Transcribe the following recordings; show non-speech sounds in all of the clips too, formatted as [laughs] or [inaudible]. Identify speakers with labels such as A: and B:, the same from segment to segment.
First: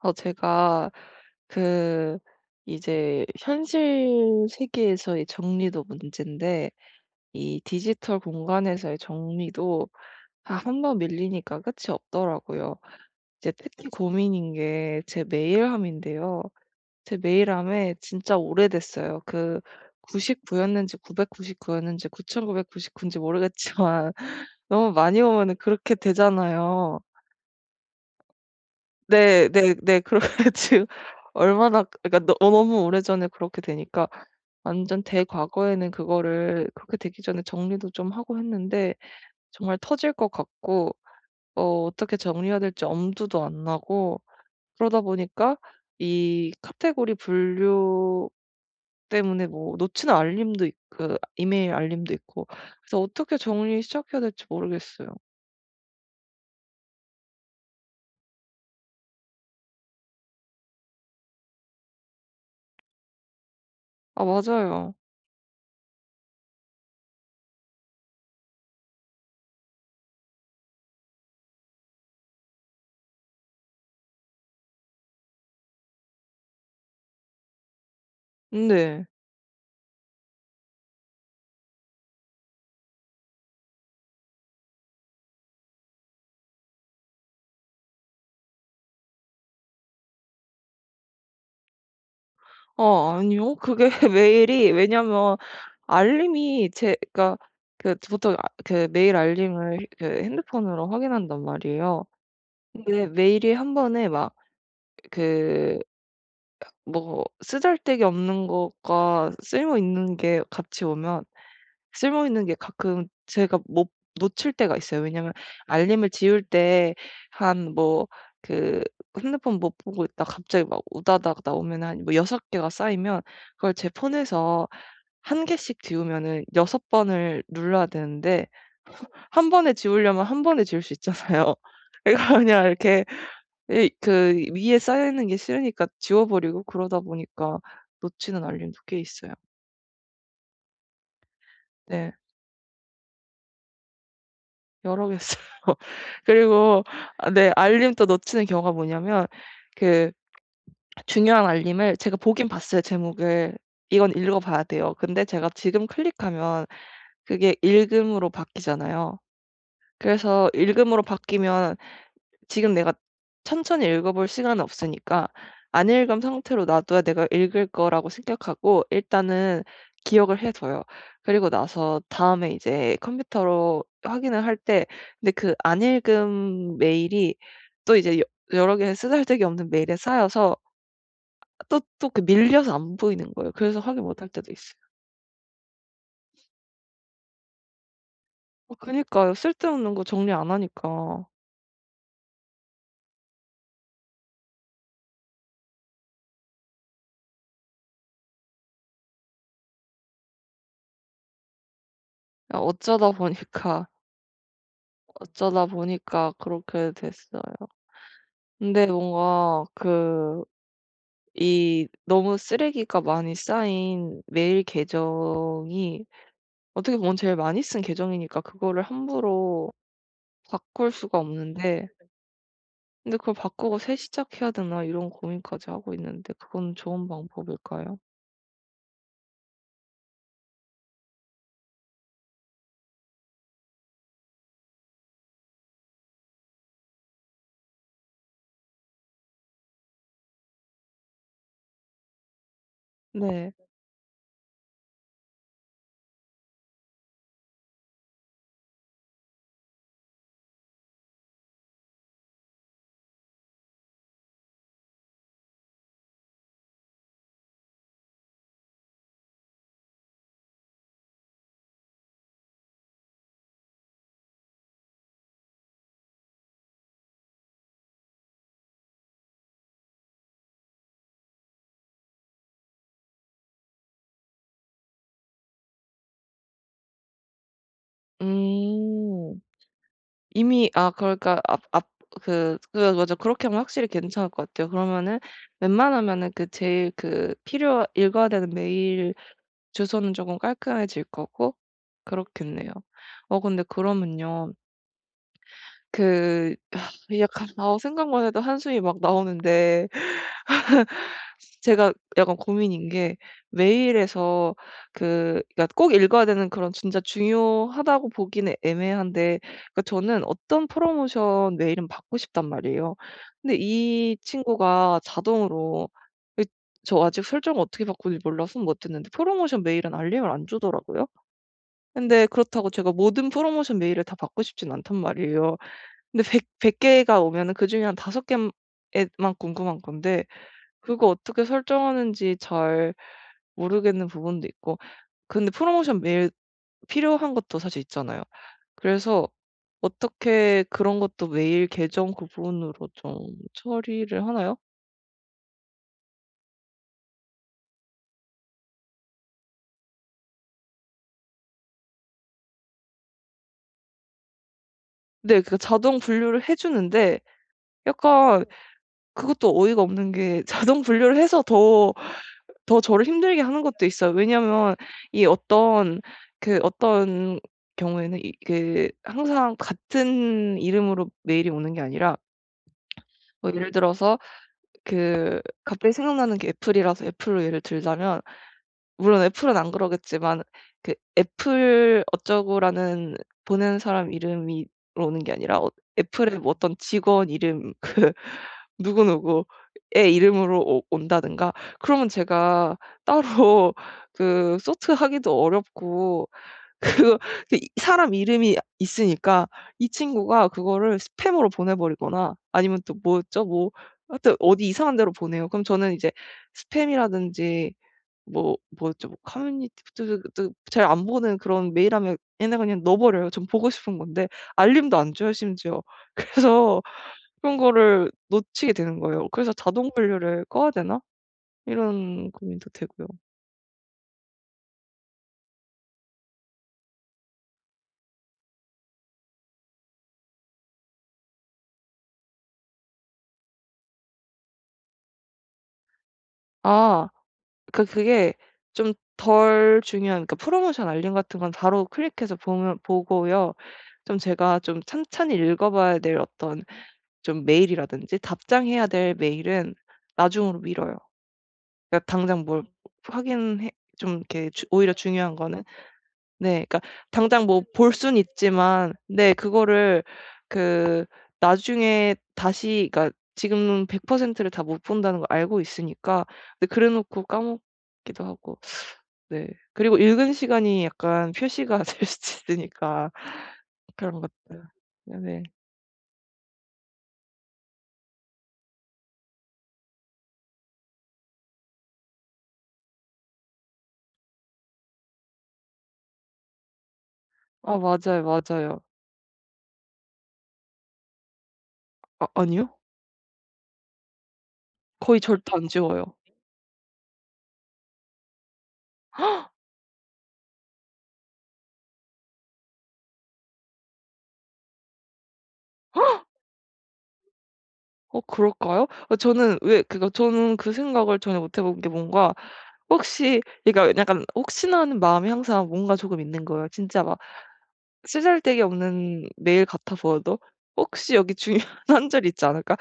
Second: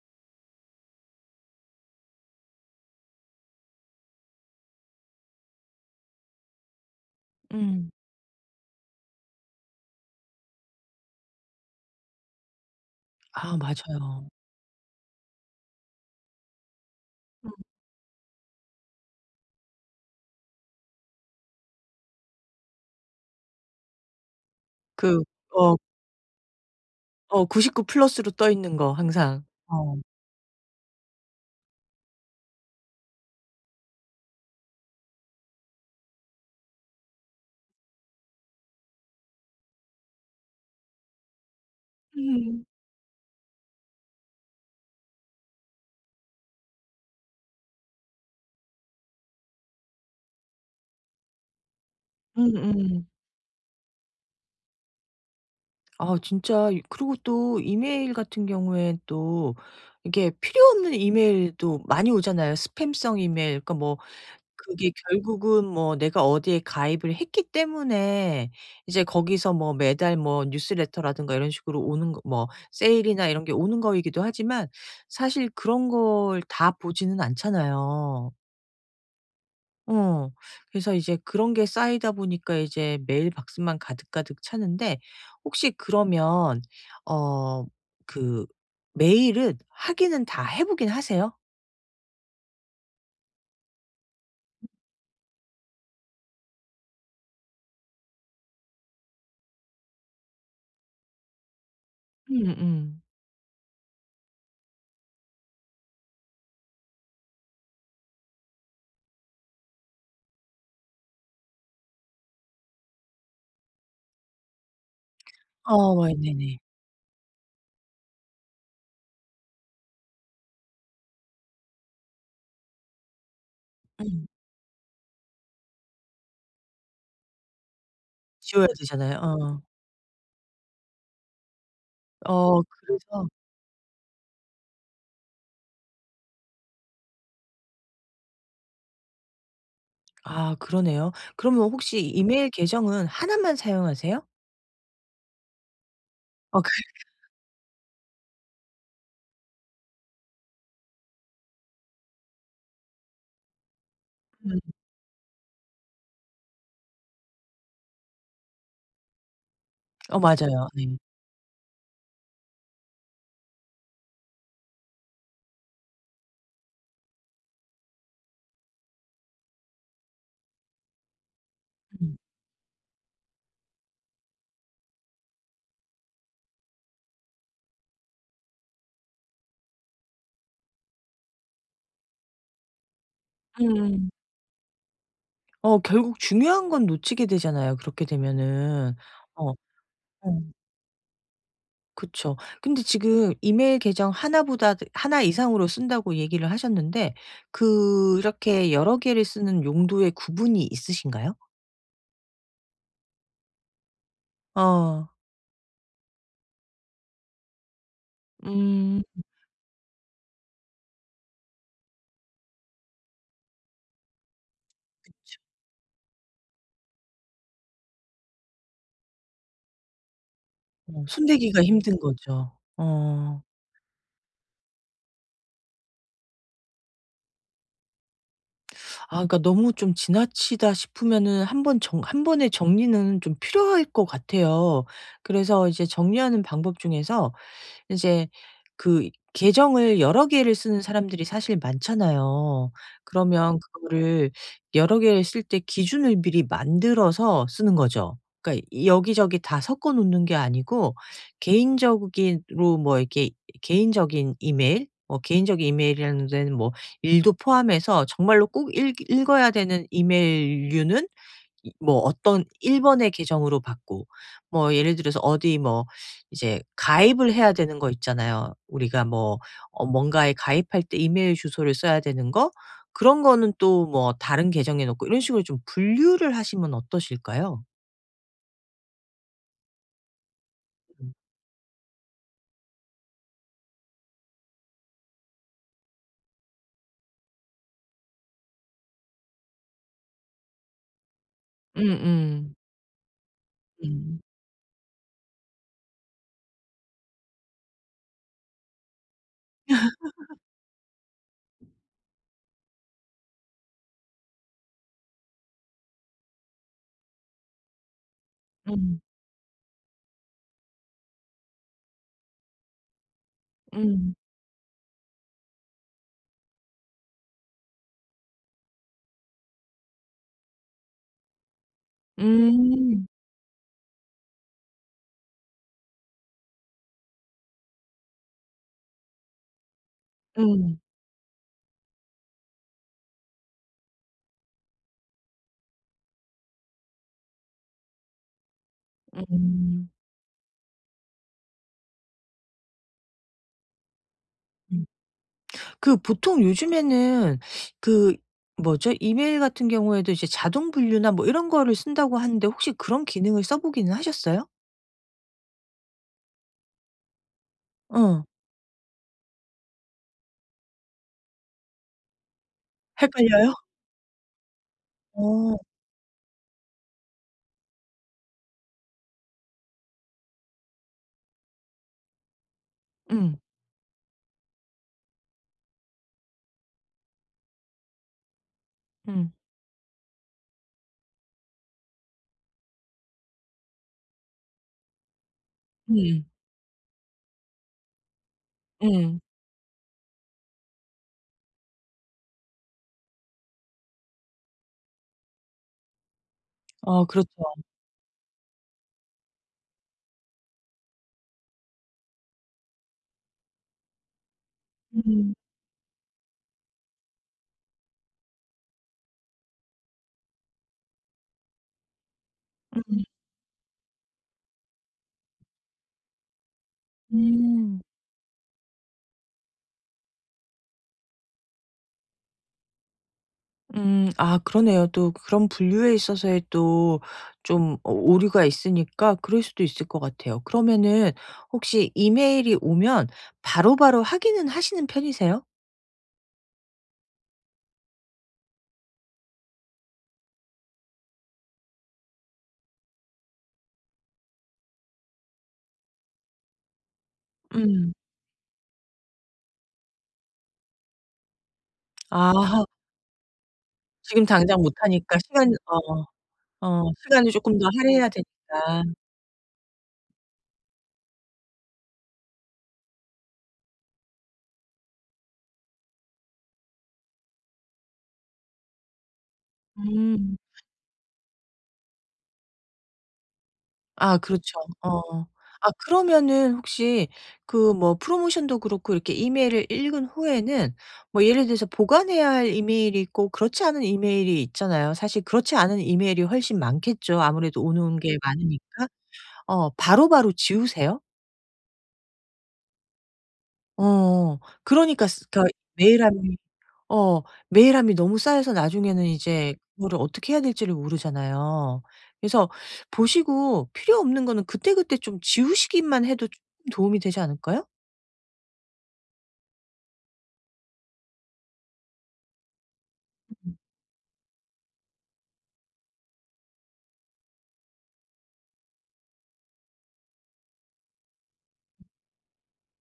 A: 어 제가 그 이제 현실 세계에서의 정리도 문젠데 이
B: 음.
A: 디지털 공간에서의 정리도 아 1 번 밀리니까 끝이 없더라고요. 이제
B: 아
A: 특히
B: 맞아요.
A: 고민인게 제 메일함인데요. 제
B: 음.
A: 메일함에 진짜 오래됐어요. 그 99 였는지 999 였는지 9999 인지 모르겠지만 너무 많이
B: 그
A: 오면은
B: 어
A: 그렇게 되잖아요.
B: 어 99 플러스로 떠 있는 거 항상.
A: 네 네
B: 어.
A: 네. 그래 가지고 얼마나 그러니까 너-너무 오래전에 그렇게 되니까 완전 대과거에는 그거를 그렇게 되기 전에 정리도 좀 하고 했는데 정말 터질 것 같고 어 어떻게 정리해야
B: 음.
A: 될지 엄두도 안 나고 그러다 보니까 이 카테고리 분류 때문에 뭐 놓치는 알림도 있 그 이메일 알림도 있고 그래서
B: 음음.
A: 어떻게 정리를 시작해야 될지 모르겠어요.
B: 아 진짜 이 그리고 또 이메일같은 경우엔 또 이게 필요없는 이메일도 많이 오잖아요. 스팸성 이메일 그러니까 뭐
A: 아
B: 그게
A: 맞아요.
B: 결국은 뭐 내가 어디에 가입을 했기 때문에 이제 거기서 뭐 매달 뭐 뉴스레터라든가 이런 식으로 오는거 뭐 세일이나 이런게 오는거이기도 하지만 사실 그런걸 다 보지는 않잖아요.
A: 네.
B: 어. 그래서 이제 그런게 쌓이다 보니까 이제 메일 박스만 가득가득 차는데. 혹시 그러면 어 그 메일은 확인은 다 해 보긴 하세요?
A: 어 아니요. 그게 메일이 왜냐하면 알림이 제가 그 저 보통 그 메일 알림을 그 핸드폰으로 확인한단 말이에요.
B: 음음.
A: 근데 메일이 한번에 막 그 뭐 쓰잘데기 없는 것과 쓸모있는 게 같이 오면 쓸모있는 게 가끔 제가 못 놓칠 때가 있어요. 왜냐하면
B: 아
A: 알림을 지울
B: 네네.
A: 때 한 뭐 그 핸드폰 못 보고 있다가 갑자기 막 우다다다 오면 한 6 개가 쌓이면 그걸 제
B: 음.
A: 폰에서 1 개씩 지우면은 6 번을 눌러야 되는데
B: 지워야 되잖아요.
A: [laughs] 1
B: 어.
A: 번에 지우려면 1 번에 지울 수 있잖아요. 그래서
B: 어
A: 그냥 이렇게
B: 그래서.
A: 이 그 위에 쌓여 있는 게 싫으니까 지워 버리고 그러다 보니까 놓치는 알림도 꽤 있어요.
B: 아 그러네요. 그러면 혹시
A: 네.
B: 이메일 계정은 1 만 사용하세요?
A: 여러 개 써요.
B: 어 그
A: 그리고
B: [laughs]
A: 아 네 알림도 놓치는 경우가 뭐냐면 그 [swallows] 중요한 알림을 제가 보긴 봤어요 제목을. 이건 읽어
B: 음.
A: 봐야 돼요. 근데 제가 지금 클릭하면 그게 "읽음."으로 바뀌잖아요.
B: 어
A: 그래서
B: 맞아요. 네.
A: "읽음."으로 바뀌면 지금 내가 천천히 읽어 볼 시간은 없으니까 안 읽은 상태로 놔 둬야 내가 '읽을 거.'라고 생각하고 일단은 기억을 해 둬요. 그리고 나서
B: 음.
A: 다음에 이제 컴퓨터로 확인을 할 때 근데 그 안 읽은 메일이 또 이제 여 여러 개의 쓰잘데기 없는 메일에 쌓여서 또 또 밀려서 안 보이는 거예요. 그래서 확인
B: 음.
A: 못 할 때도 있어요.
B: 어 결국 중요한 건 놓치게 되잖아요 그렇게
A: 어
B: 되면은.
A: 그니까요.
B: 어
A: 쓸데없는 거 정리 안
B: 어.
A: 하니까.
B: 그렇죠. 근데 지금 이메일 계정 1 보다 그 "1 이상으로 쓴다."고 얘기를 하셨는데 그렇게 여러 개를 쓰는 용도의 구분이 있으신가요?
A: 아 어쩌다보니까
B: 어.
A: 어쩌다보니까 그렇게 됐어요. 근데
B: 음.
A: 뭔가 그 이 너무 쓰레기가 많이 쌓인 메일
B: 그렇죠.
A: 계정이 어떻게 보면 제일 많이 쓴 계정이니까 그거를 함부로 바꿀
B: 어
A: 수가
B: 손대기가
A: 없는데.
B: 힘든 거죠.
A: 근데 '그걸
B: 어.
A: 바꾸고 새 시작해야되나?' 이런 고민까지 하고 있는데 그거는 좋은 방법일까요?
B: 아 그러니까 '너무 좀 지나치다.' 싶으면은 한번 정 1 번의 정리는 좀 필요할 것 같아요. 그래서 이제 정리하는 방법 중에서 이제 그 계정을 여러 개를 쓰는 사람들이 사실 많잖아요.
A: 네.
B: 그러면 그거를 여러 개를 쓸 때 기준을 미리 만들어서 쓰는 거죠. 그러니까 여기저기 다 섞어 놓는 게 아니고 개인적으로 뭐 이렇게 개인적인 이메일 뭐 개인적인 이메일이라는 데는 뭐 일도 포함해서 정말로 꼭 읽 읽어야 되는 이메일류는 이 뭐 어떤 1 번의 계정으로 받고. 뭐 예를 들어서 어디 뭐 이제 가입을 해야 되는 거 있잖아요. 우리가 뭐 어 뭔가에 가입할 때 이메일 주소를 써야 되는 거, 그런 거는 또 뭐 다른 계정에 놓고 이런 식으로 좀 분류를 하시면 어떠실까요?
A: 음. 이미 아
B: 음.
A: 그러니까 앞 앞 그 [unintelligible] 그렇게 하면 확실히 괜찮을 것 같아요. 그러면은 웬만하면은 그 제일 그 필요 읽어야 되는 메일 주소는 조금 깔끔해질 거고
B: 음음.
A: 그렇겠네요. 어 근데
B: 음.
A: 그러면요 그 [laughs] 약간 아 생각만 해도 한숨이 막 나오는데
B: [laughs]
A: [laughs] 제가 약간 고민인게 메일에서 그 그러니까 꼭 읽어야 되는 그런 진짜 중요하다고 보기는
B: 음.
A: 애매한데 그러니까 저는 어떤 프로모션 메일은 받고 싶단 말이에요. 근데
B: 음.
A: 이 친구가 자동으로 이 저 아직 설정을 어떻게 바꾸는지 몰라서 못 했는데 프로모션 메일은 알림을 안 주더라구요. 근데 그렇다고 제가
B: 음.
A: 모든 프로모션 메일을 다 받고 싶진 않단 말이에요. 근데 100- 100 개가 오면은 그중에 한 5 개에 에만 궁금한 건데
B: 음.
A: 그거 어떻게 설정하는지 잘 모르겠는 부분도 있고. 근데 프로모션 메일 필요한 것도 사실 있잖아요. 그래서
B: 음.
A: 어떻게 그런 것도 메일 계정 구분으로 좀 처리를 하나요?
B: 음. 그 보통 요즘에는 그 뭐죠? 이메일 같은 경우에도 이제 자동 분류나 뭐 이런 거를 쓴다고 하는데 혹시 그런 기능을 써 보기는 하셨어요?
A: 네 그 자동 분류를 해 주는데
B: 응.
A: 약간 그것도 어이가 없는 게 자동 분류를 해서 더 더 저를 힘들게
B: 헷갈려요?
A: 하는 것도 있어요. 왜냐하면 이
B: 어.
A: 어떤 그 어떤 경우에는 이 그 항상 같은 이름으로 메일이 오는게 아니라
B: 음.
A: 뭐 예를 들어서 그 갑자기 생각나는게 애플이라서 애플로 예를 들자면 물론
B: 음.
A: 애플은 안그러겠지만 그 애플 어쩌고라는 보낸 사람 이름으로 오는 게 아니라 어
B: 음.
A: 애플의 어떤 직원 이름 그 누구
B: 음.
A: 누구의 이름으로 오 온다든가 그러면 제가 따로 그 sort 하기도 어렵고
B: 어
A: 그
B: 그렇죠.
A: 이 사람 이름이 있으니까 이 친구가 그거를 스팸으로 보내 버리거나 아니면 또 뭐였죠? 뭐 하여튼 어디 이상한 데로
B: 음.
A: 보내요. 그럼 저는 이제 스팸이라든지 뭐 뭐였죠? 뭐 커뮤니티 [unintelligible] 잘 안보는 그런 메일함에 얘네 그냥 넣어
B: 음.
A: 버려요. 전 보고 싶은 건데. 알림도 안 줘요 심지어. 그래서 그런
B: 음.
A: 거를 놓치게 되는 거예요. 그래서 '자동 분류를 꺼야 되나?' 이런 고민도 되고요.
B: 음. 아 그러네요. 또 그런 분류에 있어서의 또 좀 오 오류가 있으니까 그럴수도 있을 것 같아요. 그러면은 혹시 이메일이 오면 바로바로 확인은 하시는 편이세요?
A: 아. 그 그게 좀 덜 중요한 그러니까 프로모션 알림 같은 건 바로 클릭해서 보면 보고요. 좀 제가 좀 찬찬히 읽어 봐야 될 어떤 좀
B: 음.
A: 메일이라든지 답장해야 될 메일은 나중으로 미뤄요. 그러니까 당장 뭘
B: 아.
A: 확인 해 좀
B: 지금
A: 이렇게
B: 당장
A: 중
B: 못
A: 오히려
B: 하니까
A: 중요한
B: 시간
A: 거는
B: 어
A: 네. 그러니까
B: 어 시간을
A: 당장
B: 조금
A: 뭐
B: 더
A: 볼
B: 할애해야
A: 수는
B: 되니까.
A: 있지만 네 그거를 그 나중에 다시 그러니까 지금 100% 를 다 못 본다는 걸 알고 있으니까. 근데 그래놓고 까먹기도 하고. 네. 그리고 읽은
B: 음.
A: 시간이 약간 표시가 될 수도 있으니까
B: 아
A: 그런
B: 그렇죠.
A: 것들
B: 어.
A: 네네.
B: 아 그러면은 혹시 그 뭐 프로모션도 그렇고 이렇게 이메일을 읽은 후에는 뭐 예를 들어서 보관해야 할 이메일이 있고 그렇지 않은 이메일이 있잖아요. 사실 그렇지 않은 이메일이 훨씬 많겠죠. 아무래도
A: 아
B: 오는 게
A: 맞아요, 맞아요.
B: 많으니까. 어 바로바로 지우세요?
A: 아 아니요.
B: 어. 그러니까
A: 거의
B: 쓰
A: 절대
B: 그러니까
A: 안 지워요.
B: 메일함이 어 메일함이 너무 쌓여서 나중에는
A: [gasps]
B: 이제 그거를 어떻게 해야 될 지를 모르잖아요. 그래서 보시고 필요 없는 거는 그때그때 좀 지우시기만 해도
A: [gasps]
B: 좀 도움이 되지 않을까요?
A: 어 그럴까요? 어 저는 왜 그러니까 저는 그 생각을 전혀 못 해 본 게 뭔가 혹시
B: [unintelligible]
A: 그러니까 약간 혹시나 하는 마음이 항상 뭔가 조금 있는 거에요. 진짜 막 쓰잘데기 없는 메일 같아 보여도 '혹시 여기 중요한 한 줄이 있지 않을까?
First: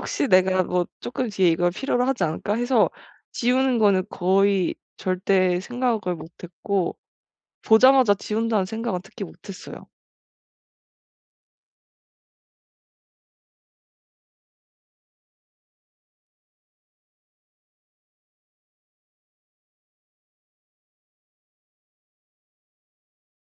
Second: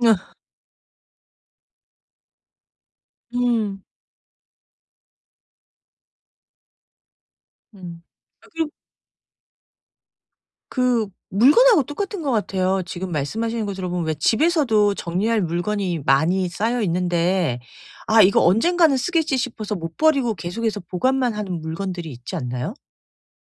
B: 느어.
A: 내가 조금 뒤에 이걸 필요로 하지 않을까?' 해서 지우는
B: 음.
A: 거는 거의 절대 생각을 못했고
B: 음.
A: '보자마자 지운다.'는
B: 아끔
A: 생각은 특히 못했어요.
B: 그 물건하고 똑같은 것 같아요. 지금 말씀하시는 거 들어 보면 왜 집에서도 정리할 물건이 많이 쌓여 있는데 '아 이거 언젠가는 쓰겠지' 싶어서 못 버리고 계속해서 보관만 하는 물건들이 있지 않나요?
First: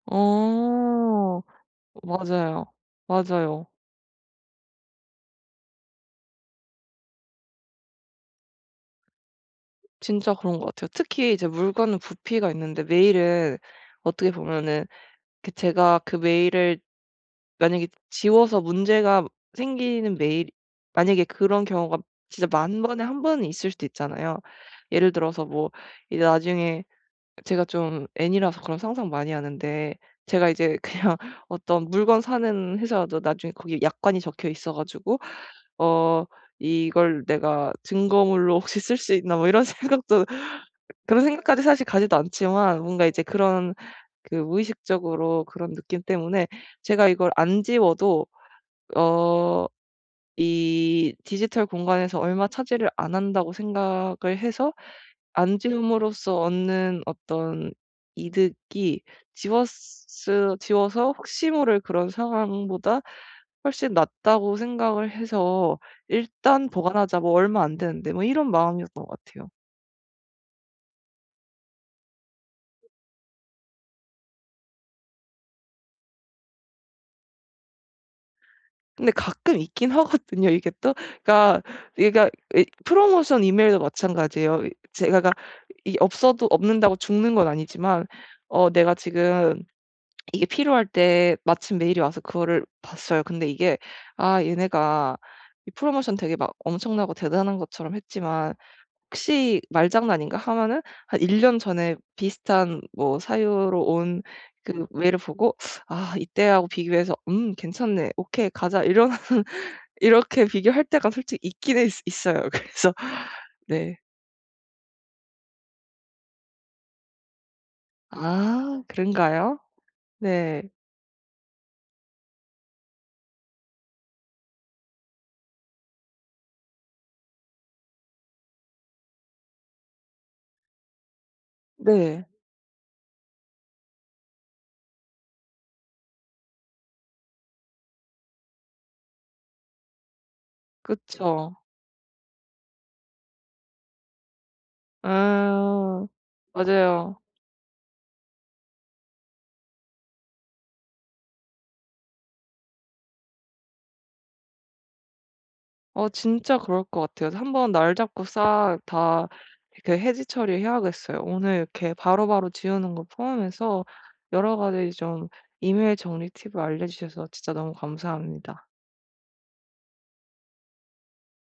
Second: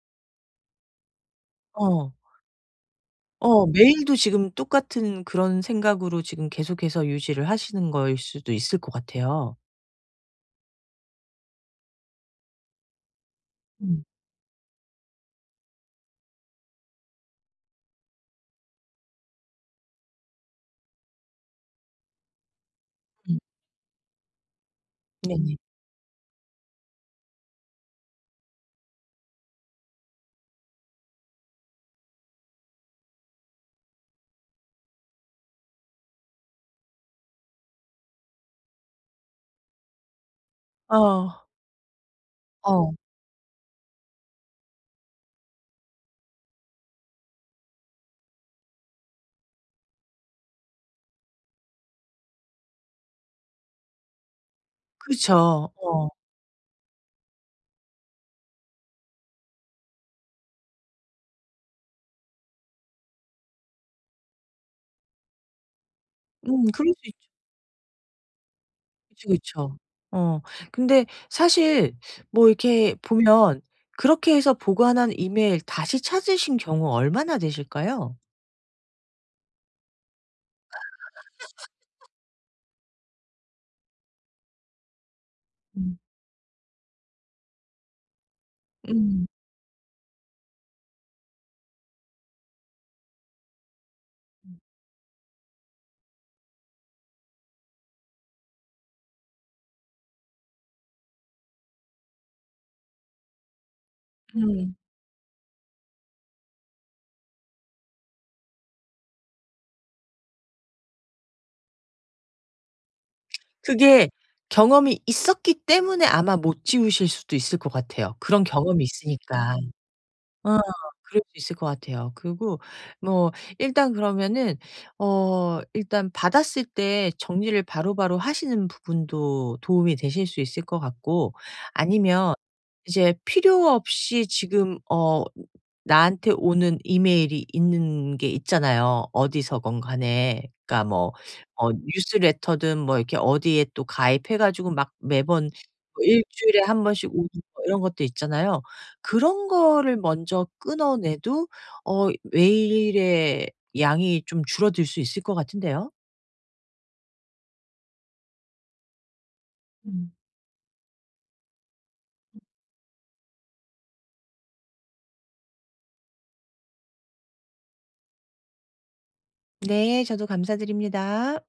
A: 어
B: 어.
A: 맞아요. 맞아요.
B: 어 메일도 지금 똑같은 그런 생각으로 지금 계속해서 유지를 하시는 거일 수도 있을 것 같아요.
A: 진짜 그런거 같아요. 특히 이제 물건은 부피가 있는데 메일은
B: 음.
A: 어떻게 보면은 그 제가 그 메일을 만약에 지워서 문제가 생기는 메일 만약에 그런 경우가 진짜 10,000 번에 1
B: 음.
A: 번은 있을 수도 있잖아요. 예를 들어서
B: 네네.
A: 뭐 이제 나중에 제가 좀 N이라서 그런 상상 많이 하는데 제가 이제 그냥 어떤 물건 사는 회사라도 나중에 거기 약관이 적혀 있어 가지고 어 '이걸 내가 증거물로 혹시 쓸 수 있나?' 뭐 이런 생각도 그런
B: 어.
A: 생각까지 사실 가지도 않지만
B: 어.
A: 뭔가 이제 그런 그 무의식적으로 그런 느낌 때문에 제가 이걸 안 지워도 어 이 '디지털 공간에서 얼마 차지를 안 한다.'고 생각을 해서 '안
B: 그렇죠. 어.
A: 지움으로써 얻는 어떤 이득이 지웠으 지워서 혹시 모를 그런 상황보다 훨씬 낫다.'고 생각을 해서 '일단
B: 음 그럴 수 있죠.
A: 보관하자. 뭐 얼마 안되는데.' 뭐 이런 마음이었던 것
B: 그쵸,
A: 같아요.
B: 그쵸. 어 근데 사실 뭐 이렇게 보면 그렇게 해서 보관한 이메일 다시 찾으신 경우 얼마나 되실까요?
A: 근데 가끔 있긴 하거든요 이게 또. 그러니까
B: [laughs]
A: 이거가 왜 프로모션 이메일도 마찬가지예요. 이 제가 이
B: 음.
A: 없어도 없는다고 죽는 건 아니지만 어 내가
B: 음.
A: 지금 [smacks lips] 이게 필요할 때 마침 메일이 와서 그거를 봤어요. 근데 이게 '아
B: 음.
A: 얘네가 이 프로모션 되게 막 엄청나고 대단한 것처럼 했지만 혹시 말장난인가?' 하면은 한 1 년 전에 비슷한 뭐 사유로 온
B: 음.
A: 그 메일을 보고 [sucks teeth] 아 이때하고 비교해서 '음 괜찮네. 오케이 가자.' 이런 이렇게 비교할 때가 솔직히 있기는 있어요. 그래서
B: [smacks lips]
A: 네.
B: 그게 경험이 있었기 때문에 아마 못 지우실 수도 있을 것 같아요. 그런
A: 아
B: 경험이 있으니까.
A: 그런가요?
B: 어
A: 네.
B: 그럴 수 있을 것 같아요. 그리고 뭐 일단 그러면은 어 일단 받았을 때 정리를 바로바로 하시는 부분도 도움이 되실 수 있을 것 같고
A: 네.
B: 아니면 이제 필요 없이 지금 어 나한테 오는 이메일이 있는 게 있잖아요, 어디서건 간에. 그러니까 뭐
A: 그쵸.
B: 어 뉴스 레터든 뭐 이렇게 어디에 또 가입해 가지고 막 매번
A: 아
B: 1 주일에 1 번씩
A: 맞아요.
B: 오는 이런 것들 있잖아요. 그런 거를 먼저 끊어 내도 어 메일의 양이 좀 줄어들 수 있을 것 같은데요.
A: 어 진짜 그럴 것 같아요. 한번 날 잡고 싹 다 이렇게
B: 음.
A: 해지 처리 해야겠어요. 오늘 이렇게 바로바로 지우는 거 포함해서 여러 가지 좀 이메일 정리 팁을 알려 주셔서 진짜 너무 감사합니다.
B: 네 저도 감사드립니다.